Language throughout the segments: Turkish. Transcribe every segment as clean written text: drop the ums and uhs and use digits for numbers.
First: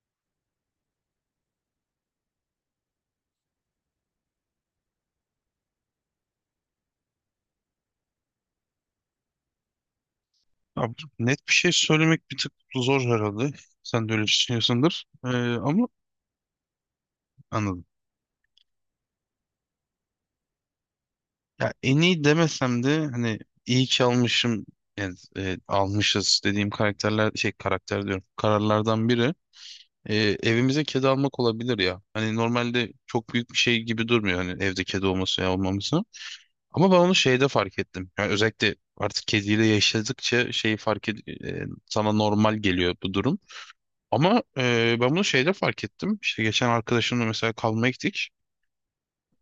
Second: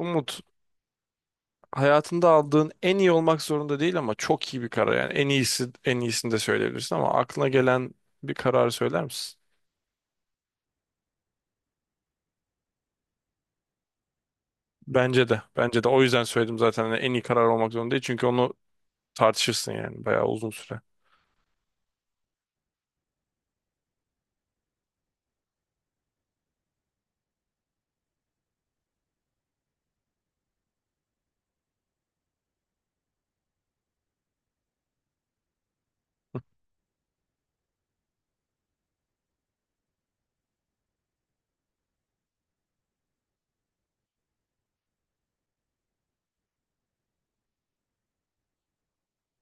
Umut, hayatında aldığın en iyi olmak zorunda değil ama çok iyi bir karar, yani en iyisi, en iyisini de söyleyebilirsin ama aklına gelen bir kararı söyler misin? Abi, net bir şey söylemek bir tık zor herhalde. Sen de öyle düşünüyorsundur. Bence de. Bence de, ama o yüzden söyledim zaten, hani en iyi karar olmak anladım. zorunda değil çünkü onu tartışırsın yani bayağı uzun süre. Ya en iyi demesem de hani iyi ki almışım yani almışız dediğim karakterler şey karakter diyorum kararlardan biri e, evimize kedi almak olabilir ya. Hani normalde çok büyük bir şey gibi durmuyor hani evde kedi olması ya olmaması. Ama ben onu şeyde fark ettim. Yani özellikle artık kediyle yaşadıkça şeyi fark sana normal geliyor bu durum. Ama ben bunu şeyde fark ettim. İşte geçen arkadaşımla mesela kalmaya gittik.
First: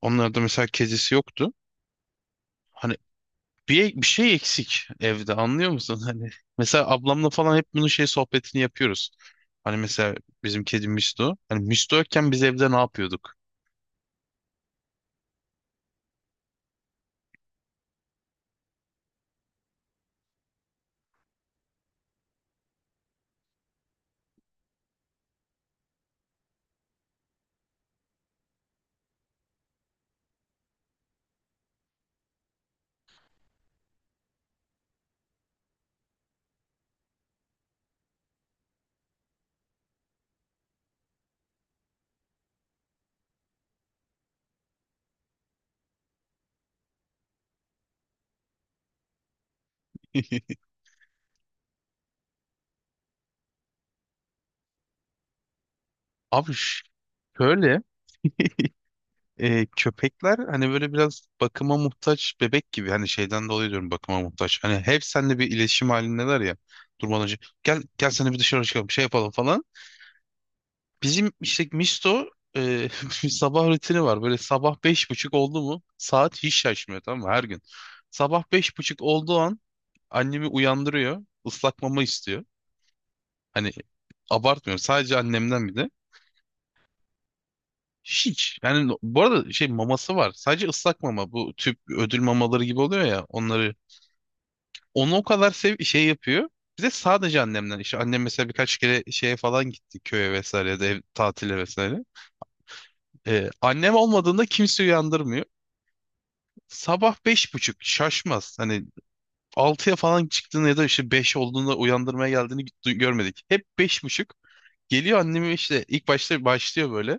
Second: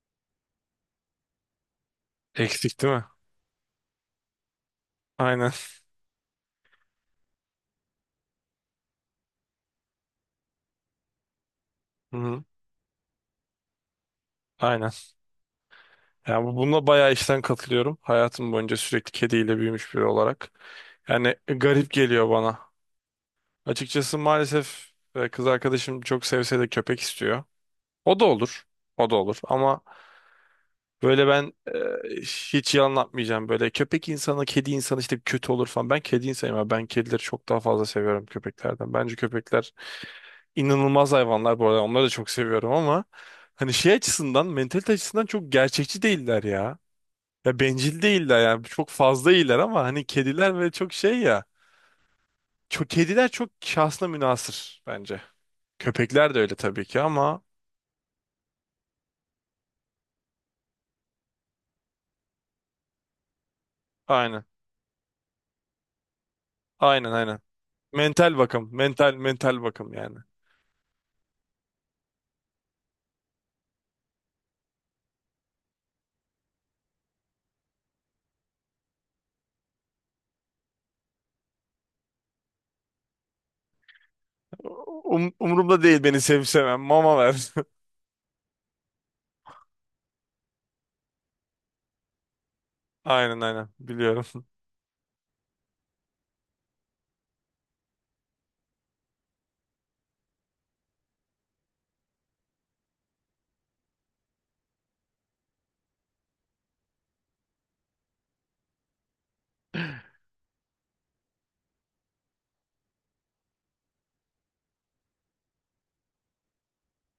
Onlarda mesela kezesi yoktu. Eksik değil Hani mi? bir şey eksik evde Aynen. anlıyor musun? Hani mesela ablamla falan hep bunun şey sohbetini yapıyoruz. Hani mesela bizim kedi Misto. Hani Misto yokken biz Hı-hı. evde ne yapıyorduk? Aynen. Yani bununla bayağı işten katılıyorum. Hayatım boyunca sürekli kediyle büyümüş biri olarak. Yani garip geliyor bana. Açıkçası maalesef kız arkadaşım çok sevse de köpek istiyor. O da olur. O da olur. Ama böyle ben, hiç yalan atmayacağım. Böyle köpek insanı, kedi insanı, işte kötü olur falan. Ben kedi insanıyım ama ben kedileri çok daha fazla seviyorum köpeklerden. Bence köpekler inanılmaz hayvanlar bu arada. Onları da çok seviyorum ama hani şey açısından, mentalite açısından çok gerçekçi değiller ya. Ya bencil değiller yani. Çok fazla iyiler ama hani kediler ve çok şey ya. Çok, kediler çok şahsına münhasır bence. Köpekler de öyle Abi ş- tabii ki ama şöyle köpekler hani böyle biraz bakıma muhtaç bebek gibi hani şeyden dolayı diyorum bakıma aynen. muhtaç. Hani hep seninle bir iletişim halindeler ya Aynen, durmadan önce aynen. gel gel seni Mental bir dışarı bakım. çıkalım şey Mental yapalım mental falan. bakım yani. Bizim işte Misto e, bir sabah rutini var. Böyle sabah beş buçuk oldu mu saat hiç şaşmıyor tamam mı her gün. Sabah beş buçuk olduğu an annemi uyandırıyor. Islak mama istiyor. Hani abartmıyorum sadece annemden bir Umurumda de. değil beni sevip sevmem. Mama ver. Hiç yani bu arada şey maması var. Sadece ıslak mama bu tüp ödül mamaları gibi oluyor ya Aynen, aynen. onları. Biliyorum. Onu o kadar sev şey yapıyor. Bir de sadece annemden işte annem mesela birkaç kere şeye falan gitti köye vesaire ya da ev, tatile vesaire. Annem olmadığında kimse uyandırmıyor. Sabah beş buçuk şaşmaz. Hani altıya falan çıktığını ya da işte 5 olduğunda uyandırmaya geldiğini görmedik. Hep beş buçuk. Geliyor annemi işte ilk başta başlıyor böyle.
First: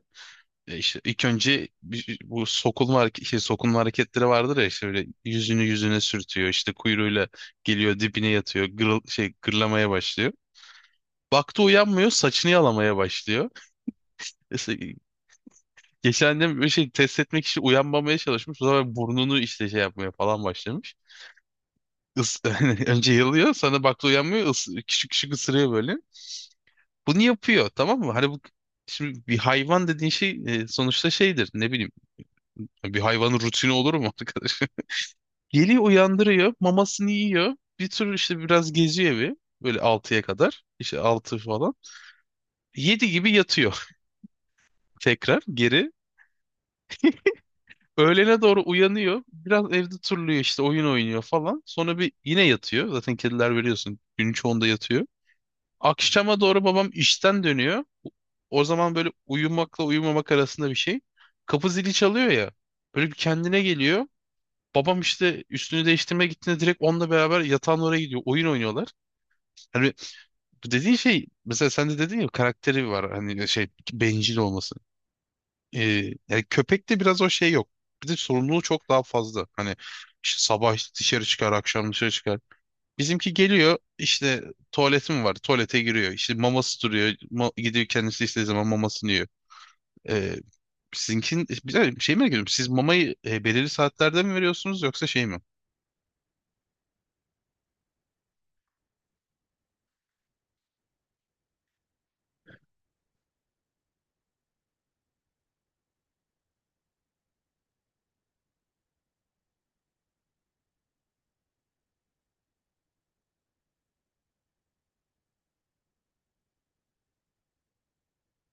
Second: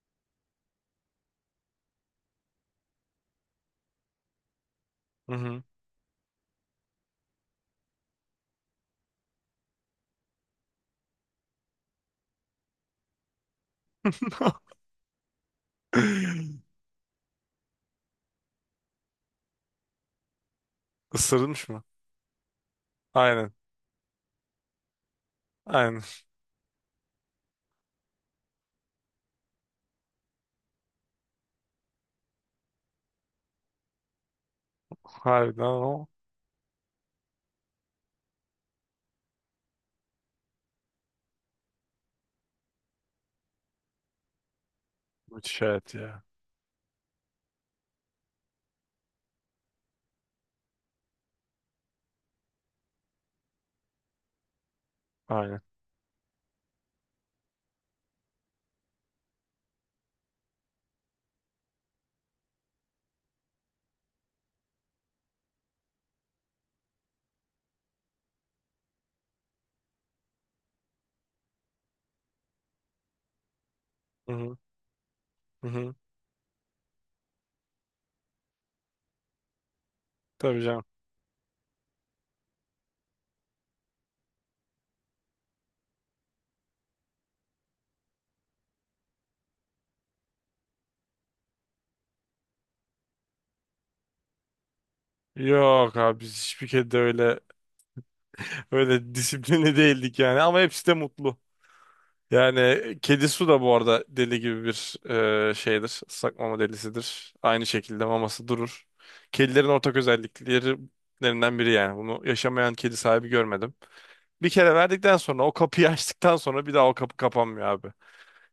E işte ilk önce bu sokulma, sokulma hareketleri vardır ya işte böyle Hı yüzünü hı. yüzüne sürtüyor. İşte kuyruğuyla geliyor dibine yatıyor. Gırlamaya başlıyor. Baktı uyanmıyor saçını yalamaya başlıyor. İşte geçen de bir şey test etmek için uyanmamaya çalışmış. O zaman burnunu işte şey yapmaya falan başlamış. Isırılmış mı? Is önce Aynen. yalıyor sonra baktı uyanmıyor küçük küçük ısırıyor böyle. Aynen. Bunu yapıyor tamam mı? Hani bu şimdi bir hayvan dediğin şey sonuçta şeydir ne bileyim bir hayvanın rutini olur mu arkadaş? Harbiden Geliyor o. uyandırıyor mamasını yiyor bir tür işte biraz geziyor evi böyle altıya kadar işte 6 falan. 7 gibi yatıyor tekrar Müthiş geri. hayat ya. Öğlene doğru uyanıyor. Biraz evde turluyor işte oyun oynuyor falan. Sonra bir yine yatıyor. Zaten kediler biliyorsun günün çoğunda yatıyor. Aynen. Akşama doğru babam işten dönüyor. O zaman böyle uyumakla uyumamak arasında bir şey. Kapı zili çalıyor ya. Böyle bir kendine geliyor. Babam işte üstünü değiştirmeye gittiğinde direkt onunla beraber yatağın oraya gidiyor. Oyun oynuyorlar. Hani bu dediğin şey mesela sen de dedin ya karakteri var. Hani şey Hı bencil hı. olması. Hı hı. Ee, yani köpekte biraz o şey yok. Bir de sorumluluğu çok daha fazla. Hani işte Tabii sabah canım. dışarı çıkar, akşam dışarı çıkar. Bizimki geliyor işte tuvaleti mi var? Tuvalete giriyor. İşte maması duruyor. Gidiyor kendisi istediği zaman mamasını yiyor. Ee, sizinkin bir dakika, şey mi ediyorum. Siz mamayı belirli saatlerde mi veriyorsunuz yoksa şey mi? Yok abi, biz hiçbir kedi de öyle öyle disiplini değildik yani, ama hepsi de mutlu. Yani kedi su da bu arada deli gibi bir, şeydir. Islak mama delisidir. Aynı şekilde maması durur. Kedilerin ortak özelliklerinden biri yani. Bunu yaşamayan kedi sahibi görmedim. Bir kere verdikten sonra o kapıyı açtıktan sonra bir daha o kapı kapanmıyor abi.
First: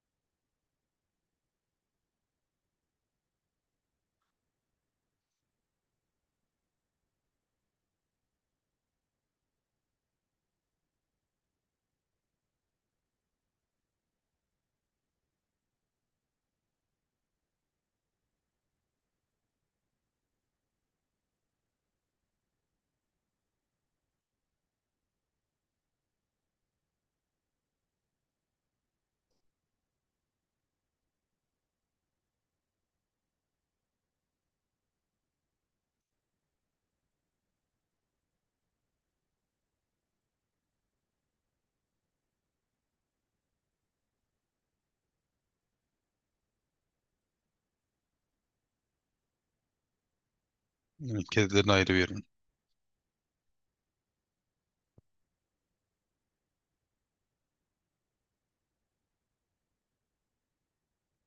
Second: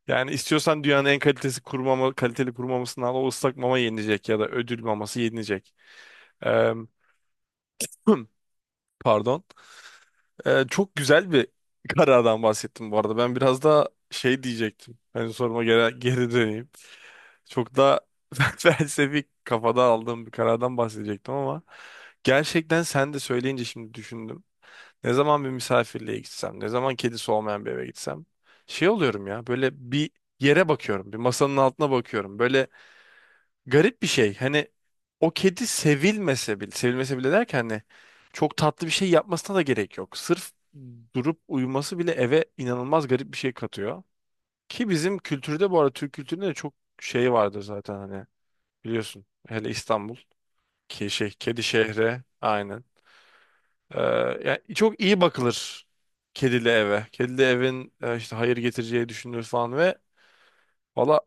Yani istiyorsan dünyanın en kalitesi kuru mama, kaliteli kuru mamasını al, o ıslak mama yenilecek ya da ödül maması yenilecek. Pardon. Çok güzel bir karardan bahsettim bu arada. Ben biraz daha şey diyecektim. Hani soruma geri döneyim. Çok daha felsefik kafada aldığım bir karardan bahsedecektim ama gerçekten sen de söyleyince şimdi düşündüm. Ne zaman bir misafirliğe gitsem, ne zaman kedisi olmayan bir eve gitsem şey oluyorum ya, böyle bir yere bakıyorum, bir masanın altına bakıyorum. Böyle garip bir şey. Hani o kedi sevilmese bile, sevilmese bile derken hani çok tatlı bir şey yapmasına da gerek yok. Sırf durup uyuması bile eve inanılmaz garip bir şey katıyor. Ki bizim kültürde bu arada, Türk kültüründe de çok şey vardır zaten, hani biliyorsun. Hele İstanbul ki Evet, şey, kedi kedilerin ayrı şehri verin. aynen. Ee, Yani çok iyi bakılır kedili eve. Kedili evin işte hayır getireceği düşünülür falan ve valla,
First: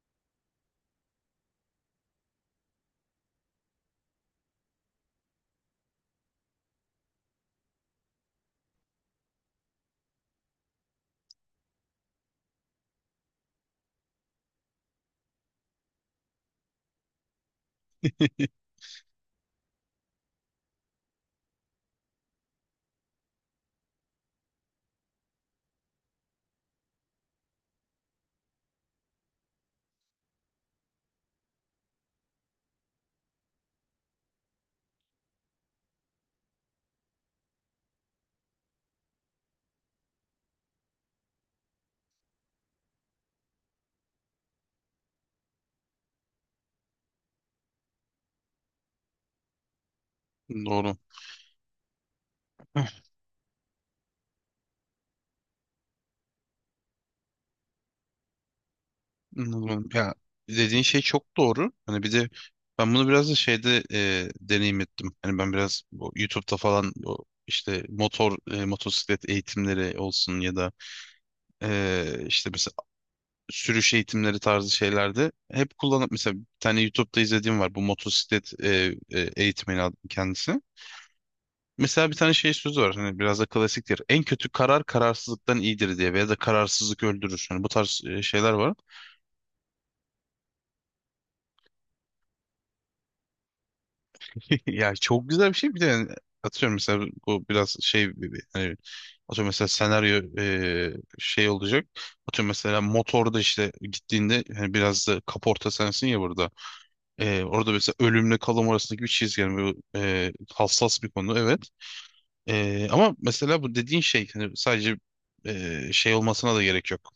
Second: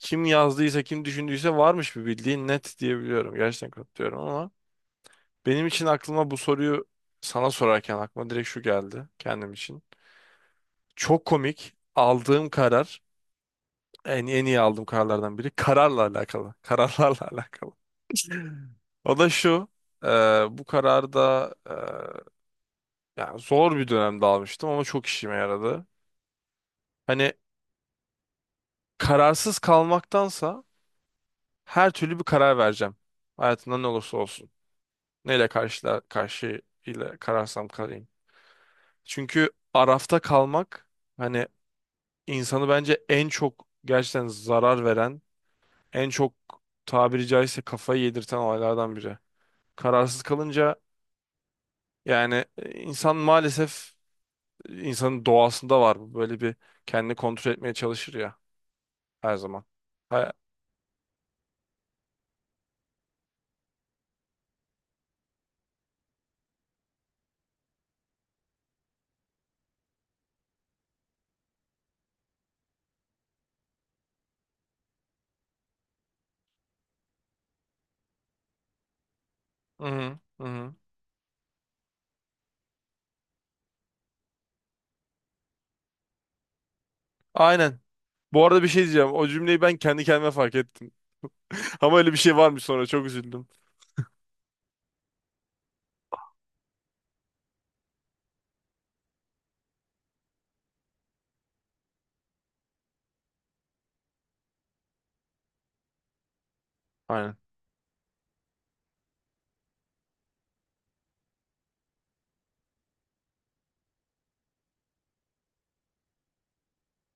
kim yazdıysa kim düşündüyse varmış bir bildiğin net diyebiliyorum. Gerçekten katılıyorum ama benim için aklıma, bu soruyu sana sorarken aklıma direkt şu geldi kendim için. Çok komik aldığım karar, en iyi aldığım kararlardan biri kararla alakalı. Kararlarla alakalı. O da şu: e, bu kararı da, yani zor bir dönemde almıştım ama çok işime yaradı. Hani kararsız kalmaktansa her türlü bir karar vereceğim. Hayatımda ne olursa olsun. Neyle karşı ile kararsam kalayım. Çünkü Araf'ta kalmak, hani insanı bence en çok gerçekten zarar veren, en çok tabiri caizse kafayı yedirten olaylardan biri. Kararsız kalınca Doğru. yani, insan maalesef, insanın doğasında var bu. Böyle bir kendini kontrol etmeye çalışır ya her zaman. Anladım. Ya Ha- dediğin şey çok doğru. Hani bir de ben bunu biraz da şeyde deneyim ettim. Hani ben biraz bu YouTube'da falan bu işte motosiklet eğitimleri olsun ya da işte mesela sürüş eğitimleri tarzı şeylerde hep kullanıp mesela bir tane YouTube'da izlediğim var bu motosiklet eğitmeni Hı hı, hı kendisi. hı. Mesela bir tane şey sözü var hani biraz da klasiktir. En kötü karar kararsızlıktan iyidir diye veya da kararsızlık öldürür. Yani bu Aynen. tarz Bu şeyler arada bir var. şey diyeceğim. O cümleyi ben kendi kendime fark ettim. Ama öyle bir şey varmış, sonra çok üzüldüm. Ya çok güzel bir şey bir de yani atıyorum mesela bu biraz şey gibi hani atıyorum mesela şey olacak. Atıyorum mesela motorda işte gittiğinde hani biraz da kaporta sensin ya burada. Aynen. Orada mesela ölümle kalım arasındaki bir çizgi yani bu, hassas bir konu evet. Ama mesela bu dediğin şey hani sadece şey olmasına da gerek yok.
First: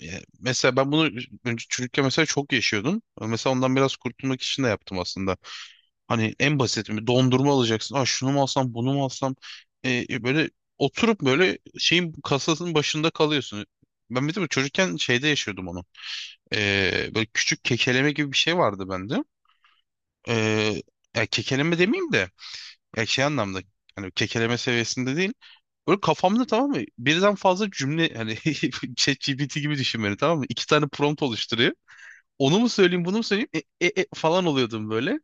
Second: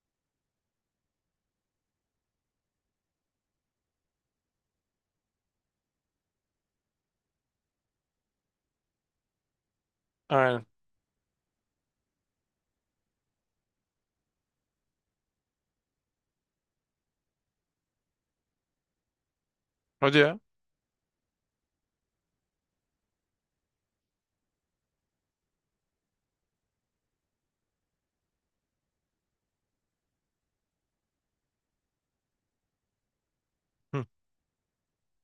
Yani mesela ben bunu önce çocukken mesela çok yaşıyordum. Mesela ondan biraz kurtulmak için de yaptım aslında. Hani en basit bir dondurma alacaksın. Aa şunu mu alsam bunu mu alsam. Böyle Aynen. oturup böyle şeyin kasasının başında kalıyorsun. Ben bir de bu çocukken şeyde yaşıyordum onu. Böyle küçük kekeleme gibi bir şey vardı bende. Hadi ya. Ee, ya kekeleme demeyeyim de ya şey anlamda hani kekeleme seviyesinde değil. Böyle kafamda tamam mı? Birden fazla cümle hani ChatGPT gibi düşün beni tamam mı? İki tane prompt oluşturuyor. Onu mu söyleyeyim bunu mu söyleyeyim Hı, falan oluyordum böyle.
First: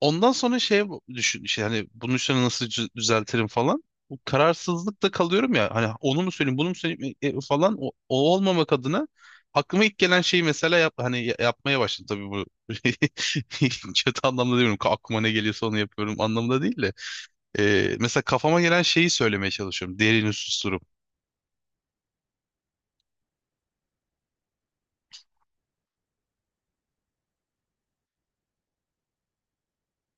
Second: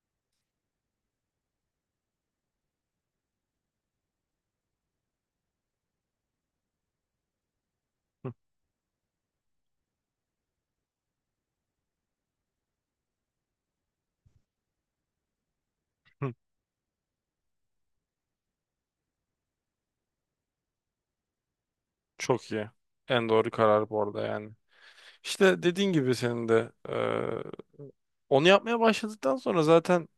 Ondan sonra şey düşün işte hani bunun üstüne nasıl düzeltirim falan. Bu kararsızlıkta kalıyorum ya hani onu mu söyleyeyim bunu mu söyleyeyim falan o, hı, o olmamak adına aklıma ilk gelen şeyi mesela yap, hani yapmaya başladım tabii bu kötü anlamda demiyorum aklıma ne geliyorsa onu yapıyorum hı. anlamında değil de. Mesela kafama gelen şeyi söylemeye çalışıyorum derini susturup. Çok iyi. En doğru karar bu arada yani. İşte dediğin gibi, senin de onu yapmaya başladıktan sonra zaten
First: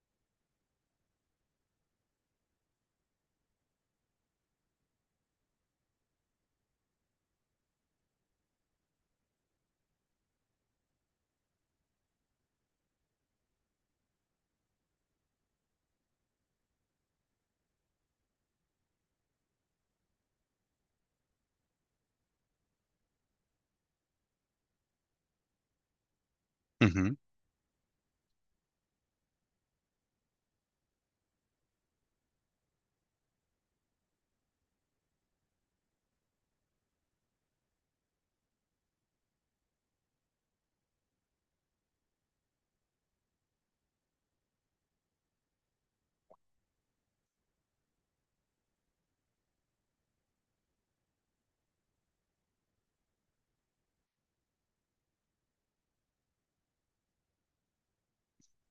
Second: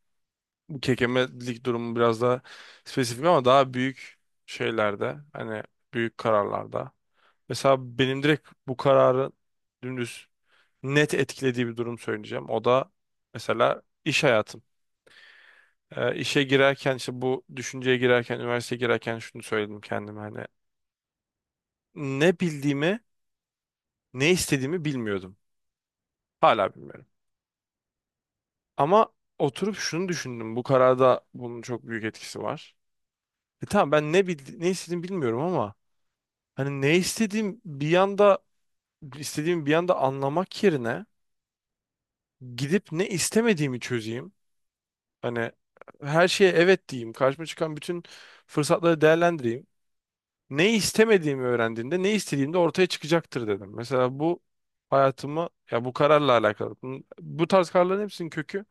bu kekemelik durumu biraz daha spesifik, ama daha büyük şeylerde hani, büyük kararlarda. Mesela benim direkt bu kararı dümdüz net etkilediği bir durum söyleyeceğim. O da mesela iş hayatım. İşe girerken, işte bu düşünceye girerken, üniversiteye girerken şunu söyledim kendime: hani ne bildiğimi, ne istediğimi bilmiyordum. Hala Hı bilmiyorum. hı. Ama oturup şunu düşündüm. Bu kararda bunun çok büyük etkisi var. E tamam, ben ne bildi ne istediğimi bilmiyorum ama hani ne istediğim bir yanda, istediğimi bir yanda anlamak yerine gidip ne istemediğimi çözeyim. Hani her şeye evet diyeyim. Karşıma çıkan bütün fırsatları değerlendireyim. Ne istemediğimi öğrendiğimde ne istediğimde ortaya çıkacaktır dedim. Mesela bu hayatımı, ya bu kararla alakalı. Bu tarz kararların hepsinin kökü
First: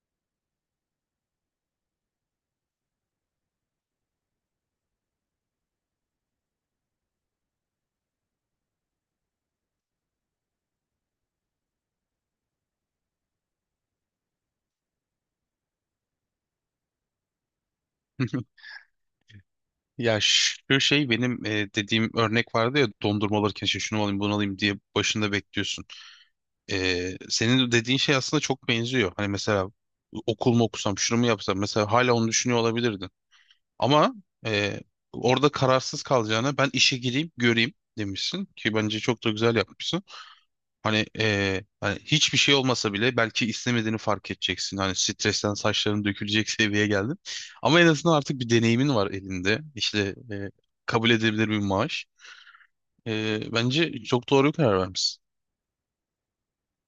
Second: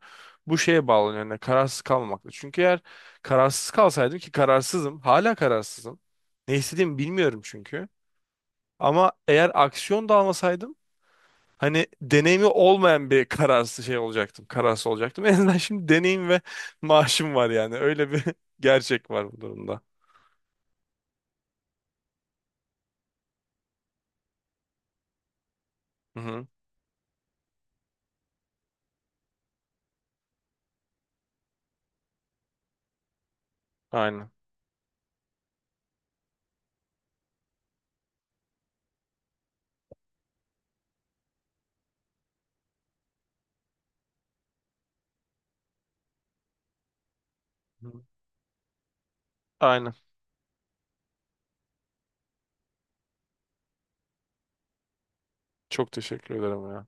bu şeye bağlanıyor. Yani kararsız kalmamakla. Çünkü eğer kararsız kalsaydım, ki kararsızım, hala kararsızım. Ne istediğimi bilmiyorum çünkü. Ama eğer aksiyon da almasaydım, hani deneyimi olmayan bir kararsız şey olacaktım. Kararsız olacaktım. En azından şimdi deneyim ve maaşım var yani. Öyle bir gerçek var bu durumda. Ya şu şey benim dediğim örnek vardı ya dondurma alırken şey şunu alayım bunu alayım diye başında bekliyorsun. Hı hı. Senin dediğin şey aslında çok benziyor. Hani mesela okul mu okusam, şunu mu yapsam mesela hala onu düşünüyor olabilirdin. Ama Aynen. e, orada kararsız kalacağına ben işe gireyim, göreyim demişsin ki bence çok da güzel yapmışsın. Hani, hani hiçbir şey olmasa bile belki istemediğini fark edeceksin. Hani stresten saçların dökülecek seviyeye geldin. Ama en Hı. azından artık bir deneyimin var elinde. Aynen. İşte kabul edilebilir bir maaş. Bence çok doğru bir karar vermişsin. Çok teşekkür ederim ya.